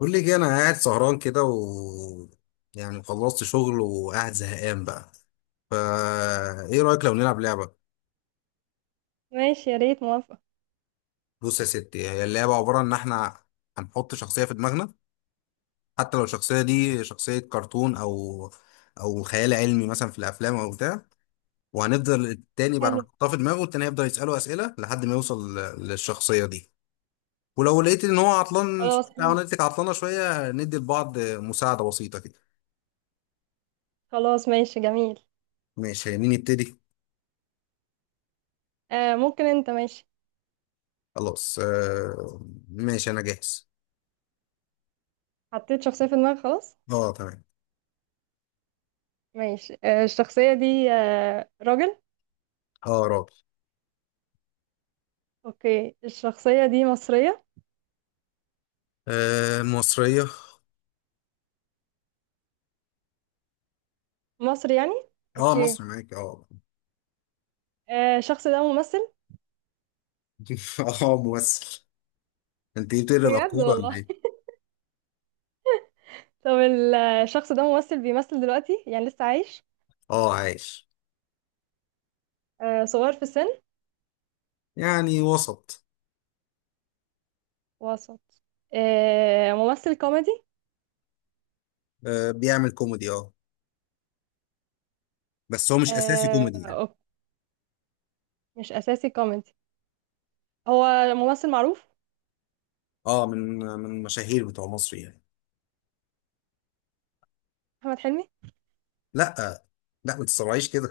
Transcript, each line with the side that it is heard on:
left: بقول لك إيه، انا قاعد سهران كده و يعني خلصت شغل وقاعد زهقان بقى. فا ايه رايك لو نلعب لعبه؟
right: ماشي، يا ريت موافقة.
left: بص يا ستي، هي اللعبه عباره ان احنا هنحط شخصيه في دماغنا، حتى لو الشخصيه دي شخصيه كرتون او خيال علمي مثلا في الافلام او بتاع. وهنفضل التاني بعد ما
right: حلو.
left: نحطها في دماغه، التاني هيفضل يساله اسئله لحد ما يوصل للشخصيه دي. ولو لقيت ان هو عطلان
right: خلاص،
left: شوية او انا لقيتك عطلانه شويه، ندي لبعض مساعده بسيطه كده.
right: خلاص، ماشي، جميل.
left: ماشي، مين يبتدي؟
right: آه، ممكن انت ماشي.
left: خلاص آه. ماشي انا جاهز.
right: حطيت شخصية في دماغك؟ خلاص.
left: اه تمام.
right: ماشي، آه الشخصية دي آه راجل؟
left: اه راجل.
right: اوكي، الشخصية دي مصرية؟
left: آه مصرية.
right: مصر يعني.
left: اه
right: اوكي.
left: مصري معاك اه.
right: آه، الشخص ده ممثل؟
left: اه ممثل. انت إيه، بتقري
right: بجد
left: الافكار ولا
right: والله.
left: ايه؟
right: طب الشخص ده ممثل بيمثل دلوقتي، يعني لسه عايش؟
left: اه عايش.
right: آه، صغير في السن؟
left: يعني وسط.
right: وسط. آه، ممثل كوميدي؟
left: آه بيعمل كوميدي اه. بس هو مش اساسي
right: آه،
left: كوميدي يعني.
right: أوكي. مش أساسي كوميدي. هو ممثل معروف.
left: اه، من المشاهير بتوع مصر يعني.
right: أحمد حلمي؟
left: لا، لا ما تسرعيش كده.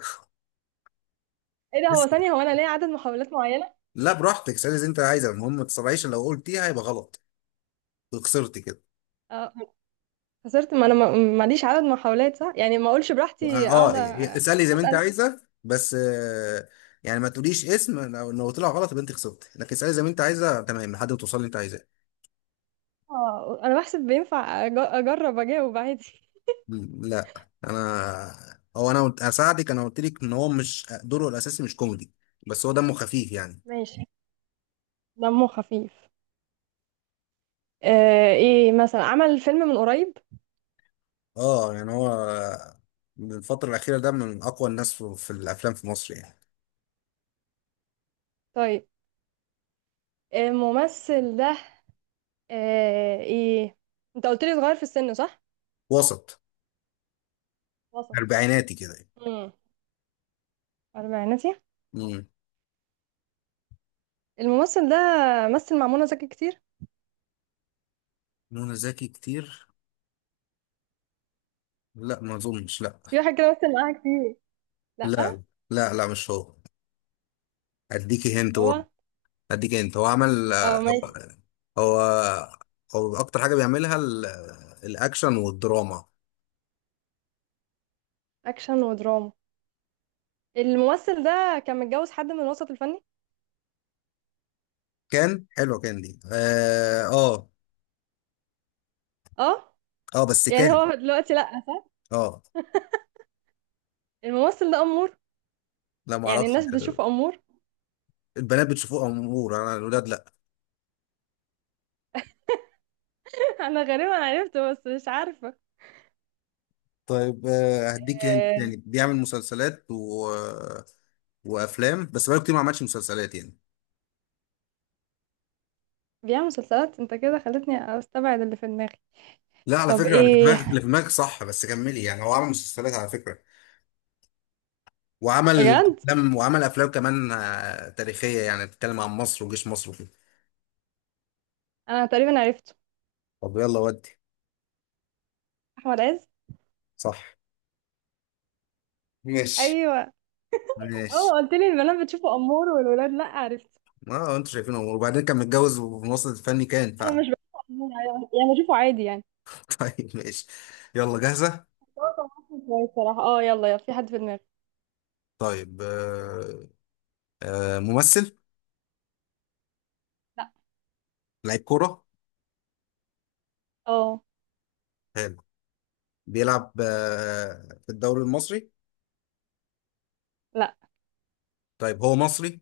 right: ايه ده، هو
left: اسكت.
right: ثانية، هو انا ليا عدد محاولات معينة؟
left: لا براحتك اسألي زي انت عايزه، المهم ما تسرعيش، لو قلتيها هيبقى غلط. خسرتي كده.
right: اه، خسرت. ما انا ماليش عدد محاولات، صح؟ يعني ما اقولش براحتي اقعد
left: اه، اسألي زي ما انت
right: اسأل.
left: عايزة بس، آه، يعني ما تقوليش اسم، لو طلع غلط يبقى انت خسرت. لكن اسألي زي ما انت عايزة تمام، لحد ما توصلي اللي انت عايزاه.
right: اه، انا بحسب بينفع اجرب اجاوب عادي.
left: لا. انا هو انا قلت- هساعدك. انا قلت لك ان هو مش دوره الاساسي، مش كوميدي، بس هو دمه خفيف يعني.
right: ماشي، دمه خفيف. آه، ايه مثلا عمل فيلم من قريب؟
left: اه، يعني هو من الفترة الأخيرة ده من أقوى الناس في الأفلام في مصر يعني.
right: طيب. آه، الممثل ده آه ايه، انت قلت لي صغير في السن، صح؟
left: وسط،
right: وسط.
left: أربعيناتي كده يعني.
right: امم. اربعيناتي.
left: مم.
right: الممثل ده مثل مع منى زكي كتير.
left: منى زكي كتير. لا ما أظنش، لا.
right: في واحد كده مثل معاها كتير. لا.
left: لا لا لا، مش هو. أديكي هنت.
right: هو.
left: هديك انت، هو عمل.
right: اه
left: هو
right: ماشي.
left: هو هو اكتر حاجه بيعملها الاكشن والدراما.
right: اكشن ودراما. الممثل ده كان متجوز حد من الوسط الفني.
left: كان حلوه، كان دي اه اه.
right: اه.
left: آه، بس
right: يعني
left: كان.
right: هو دلوقتي لا.
left: اه.
right: الممثل ده امور.
left: لا ما
right: يعني
left: اعرفش،
right: الناس بتشوفه امور.
left: البنات بتشوفوه امور، انا الولاد لا.
right: انا غالبا عرفته بس مش عارفه.
left: طيب آه، هديك انت
right: آه،
left: تاني بيعمل مسلسلات و... وافلام، بس بقاله كتير ما عملش مسلسلات يعني.
right: بيعمل مسلسلات، انت كده خلتني استبعد اللي في دماغي.
left: لا، على
right: طب
left: فكره اللي في
right: ايه.
left: دماغك، صح، بس كملي، يعني هو عمل مسلسلات على فكره، وعمل
right: بجد.
left: افلام، كمان آه، تاريخيه يعني، بتتكلم عن مصر وجيش مصر.
right: انا تقريبا عرفته.
left: طب يلا ودي.
right: احمد عز.
left: صح. ماشي.
right: ايوه.
left: ماشي،
right: اه، قلت لي البنات بتشوفه امور والولاد لا، عرفت.
left: ما انتوا شايفين امور، وبعدين كان متجوز وفي مصر الفني كان
right: انا
left: فعلا.
right: مش بشوفه امور، يعني بشوفه عادي يعني.
left: طيب ماشي، يلا جاهزة.
right: بس هو كان ممثل كويس صراحه. اه، يلا يلا، في حد في دماغي.
left: طيب آه. آه ممثل.
right: لا.
left: لعيب كورة.
right: اه.
left: حلو. بيلعب آه في الدوري المصري؟
right: لا،
left: طيب هو مصري؟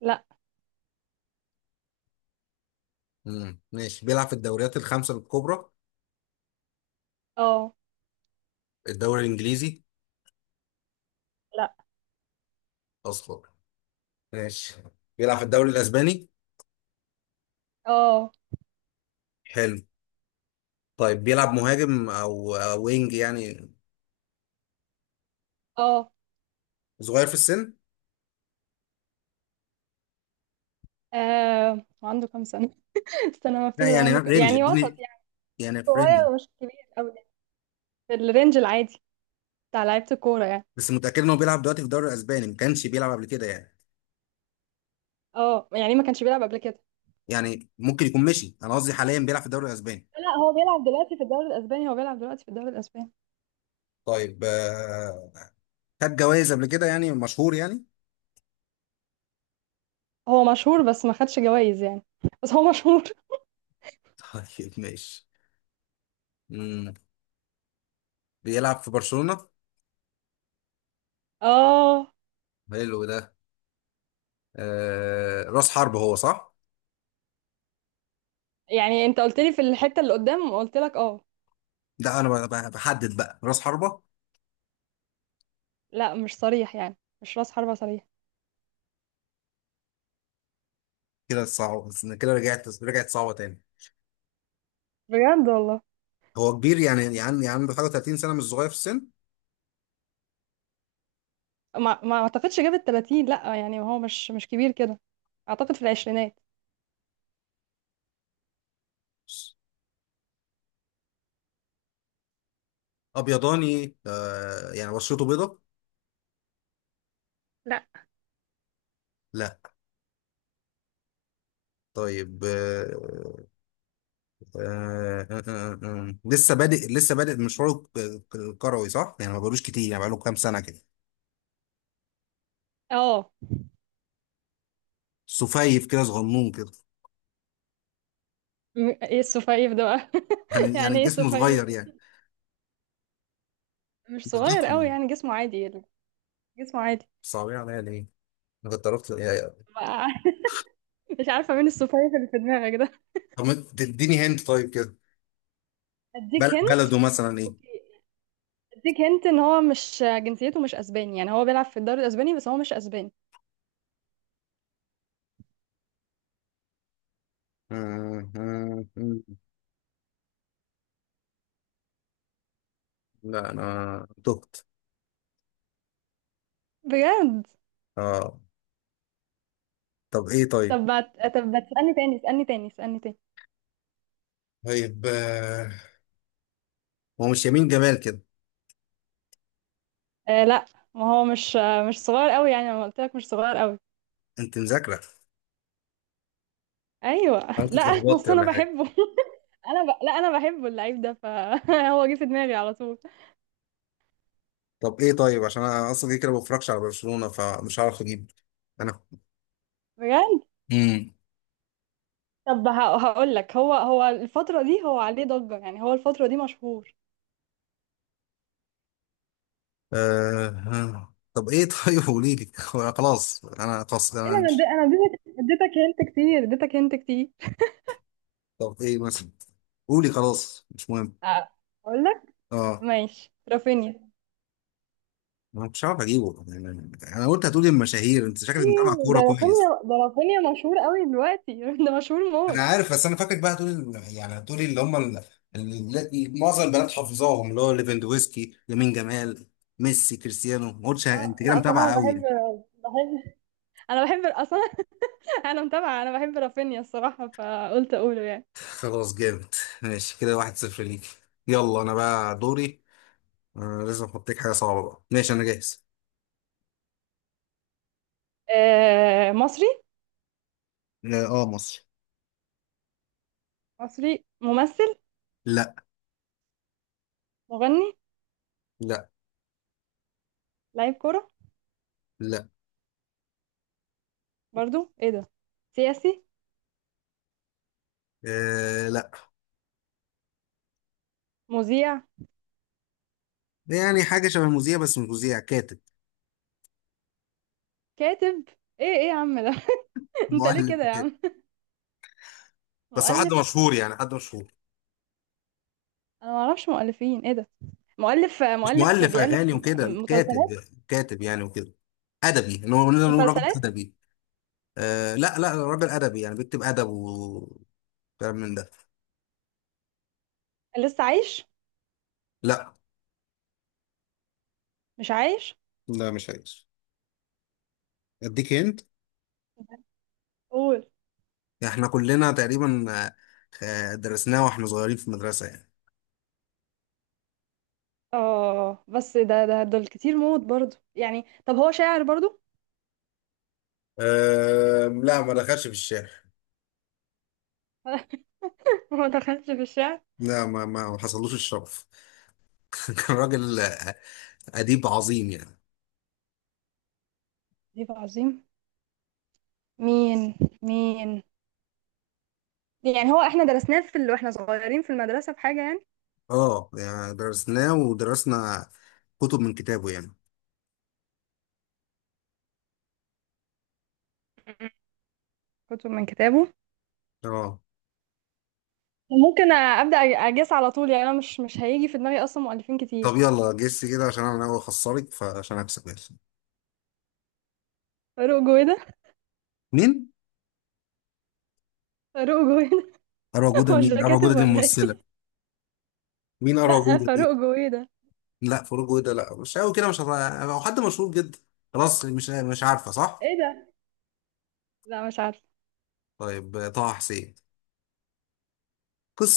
right: لا.
left: مم. ماشي، بيلعب في الدوريات الخمسة الكبرى.
right: اه.
left: الدوري الإنجليزي؟
right: لا.
left: أصلا. ماشي، بيلعب في الدوري الأسباني.
right: اه.
left: حلو. طيب بيلعب مهاجم أو وينج يعني.
right: اه.
left: صغير في السن.
right: آه، عنده كام سنة؟ استنى، ما
left: لا
right: افتكره
left: يعني،
right: عنده كام،
left: رينج
right: يعني وسط
left: اديني،
right: يعني.
left: يعني
right: صغير
left: فريندلي.
right: ومش كبير قوي يعني. في الرينج العادي بتاع لعيبة الكورة يعني.
left: بس متأكد ان هو بيلعب دلوقتي في الدوري الاسباني، ما كانش بيلعب قبل كده يعني.
right: اه، يعني ما كانش بيلعب قبل كده.
left: يعني ممكن يكون مشي، انا قصدي حاليا بيلعب في الدوري الاسباني.
right: لا، هو بيلعب دلوقتي في الدوري الأسباني، هو بيلعب دلوقتي في الدوري الأسباني.
left: طيب آه، خد جوائز قبل كده يعني، مشهور يعني.
right: هو مشهور بس ما خدش جوائز يعني. بس هو مشهور.
left: طيب ماشي. مم. بيلعب في برشلونة.
right: اه،
left: حلو ده. آه، راس حربة هو، صح؟
right: يعني انت قلت لي في الحتة اللي قدام، قلت لك اه.
left: ده انا بحدد بقى راس حربة.
right: لا، مش صريح يعني. مش راس حربة صريح.
left: كده صعب. كده رجعت صعبة تاني.
right: بجد والله.
left: هو كبير يعني، يعني عنده حاجة 30 سنة، مش صغير في السن.
right: ما اعتقدش جاب ال 30، لا، يعني هو مش كبير كده. اعتقد في العشرينات.
left: ابيضاني آه، يعني بشرته بيضة.
right: لا.
left: لا. طيب لسه بادئ مشواره الكروي، صح؟ يعني ما بقالوش كتير يعني، بقاله كام سنة كده.
right: اه.
left: سفيف كده، صغنون كده.
right: ايه السفايف ده بقى.
left: يعني
right: يعني ايه
left: جسمه
right: السفايف
left: صغير يعني،
right: دي. مش
left: مش
right: صغير
left: ضخم
right: قوي
left: يعني.
right: يعني، جسمه عادي. جسمه عادي.
left: صعبين عليا ليه؟ انا كنت عرفت يعني.
right: بقى- مش عارفه مين السفايف اللي في دماغك ده.
left: طب ما تديني هند طيب كده.
right: اديك هنت.
left: بلده مثلا ايه؟
right: اوكي. اديك هنت ان هو مش، جنسيته مش اسباني، يعني هو بيلعب في الدوري الاسباني بس هو مش اسباني.
left: آه. لا انا تهت.
right: بجد.
left: اه. طب ايه طيب؟
right: طب ما طب ما تسالني تاني، اسالني تاني، اسالني تاني.
left: طيب آه، هو مش يمين جمال كده.
right: آه، لا. ما هو مش صغير قوي، يعني انا قلت لك مش صغير قوي.
left: انت مذاكرة.
right: ايوه.
left: انا كنت
right: لا،
left: اتلخبطت
right: اصل انا
left: ولا حاجة.
right: بحبه. لا، انا بحبه، اللعيب ده، فهو جه في دماغي على طول.
left: طب ايه طيب، عشان انا اصلا كده كده ما بفرجش على برشلونة، فمش هعرف اجيب. انا.
right: بجد.
left: امم.
right: طب هقول لك، هو الفترة دي هو عليه ضجة، يعني هو الفترة دي مشهور.
left: طب ايه طيب؟ قولي لي. خلاص، انا خلاص
right: ايه
left: انا
right: ده،
left: مش.
right: انا اديتك هنت كتير، اديتك هنت كتير.
left: طب ايه مثلا؟ قولي، خلاص مش مهم.
right: أ- اقول لك.
left: اه.
right: ماشي، رافينيا.
left: ما كنتش عارف اجيبه يعني. انا قلت هتقولي المشاهير، انت شكلك متابع
right: ايه
left: كوره
right: ده
left: كويس.
right: رافينيا ده رافينيا مشهور قوي دلوقتي. ده مشهور
left: انا
right: موت.
left: عارف، بس انا فاكرك بقى هتقولي يعني هتقولي اللي هم معظم البنات حافظاهم، اللي هو ليفاندوفسكي، يمين جمال، ميسي، كريستيانو. ما قلتش.
right: اه،
left: انت كده
right: لا، اصل انا
left: متابع
right: بحب
left: قوي.
right: بحب انا بحب اصلا. انا متابعة، انا بحب رافينيا الصراحة فقلت اقوله يعني.
left: خلاص جامد. ماشي كده، واحد صفر ليك. يلا انا بقى دوري. آه، لازم احط لك حاجه صعبه بقى. ماشي، انا جاهز.
right: آه، مصري.
left: اه. آه مصر.
right: مصري ممثل.
left: لا.
right: مغني.
left: لا.
right: لعيب كرة.
left: لا.
right: برضو ايه ده. سياسي.
left: آه لا.
right: مذيع.
left: يعني حاجه شبه مذيع، بس مش مذيع، كاتب.
right: كاتب. ايه ايه يا عم ده. انت ليه
left: مؤلف
right: كده يا
left: وكده.
right: عم.
left: بس هو حد
right: مؤلف.
left: مشهور يعني، حد مشهور.
right: انا ما اعرفش مؤلفين، ايه ده. مؤلف
left: مش
right: مؤلف
left: مؤلف اغاني
right: بيألف
left: وكده، كاتب.
right: مسلسلات.
left: كاتب يعني وكده. ادبي، ان هو نقدر نقول راجل
right: مسلسلات.
left: ادبي. آه لا لا، راجل ادبي يعني، بيكتب ادب وكلام من ده.
right: لسه عايش.
left: لا.
right: مش عايش.
left: لا مش عايز. اديك هنت،
right: قول.
left: يعني احنا كلنا تقريبا آه، آه، درسناه واحنا صغيرين في المدرسة يعني.
right: اه، بس ده ده دول كتير موت برضو يعني. طب هو شاعر برضو.
left: أه لا، ما دخلش في الشارع.
right: ما دخلش في الشعر.
left: لا ما حصلوش الشرف. كان راجل آه، أديب عظيم يعني.
right: عجيب عظيم. مين؟ مين؟ يعني هو احنا درسناه واحنا صغيرين في المدرسة في حاجة يعني.
left: اه، يعني درسناه ودرسنا كتب من كتابه يعني.
right: م- كتب من كتابه.
left: اه.
right: ممكن ابدا اجس على طول يعني، انا مش هيجي في دماغي اصلا مؤلفين كتير.
left: طب يلا جس كده، عشان انا ناوي اخسرك فعشان اكسب، يلا.
right: فاروق جويدة.
left: مين؟
right: فاروق جويدة.
left: أروى جودة
right: هو مش
left: مين؟
right: ده
left: أروى جودة
right: كاتب
left: دي
right: ولا ايه.
left: ممثلة. مين أروى
right: لا،
left: جودة
right: فاروق
left: دي؟
right: جويدة.
left: لا فاروق جودة، لا مش قوي كده، مش هت- هو حد مشهور جدا. خلاص، مش عارفة، صح؟
right: ايه ده. لا، مش عارفه.
left: طيب، طه حسين،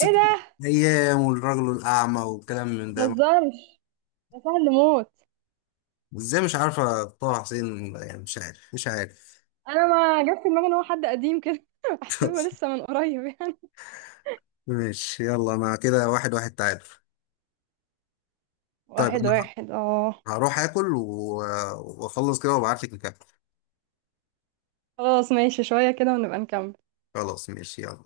right: ايه ده.
left: أيام والرجل الأعمى والكلام من ده.
right: متهزرش، ده سهل موت.
left: إزاي مش عارفة طه حسين يعني، مش عارف مش عارف.
right: انا ما جت في دماغي ان هو حد قديم كده، بحسبه لسه من قريب يعني.
left: ماشي يلا. أنا كده واحد واحد، تعادل. طيب
right: واحد
left: أنا
right: واحد، اه.
left: هروح آكل وأخلص كده وأبعتلك نكمل.
right: خلاص ماشي، شوية كده ونبقى نكمل.
left: خلاص ماشي يلا.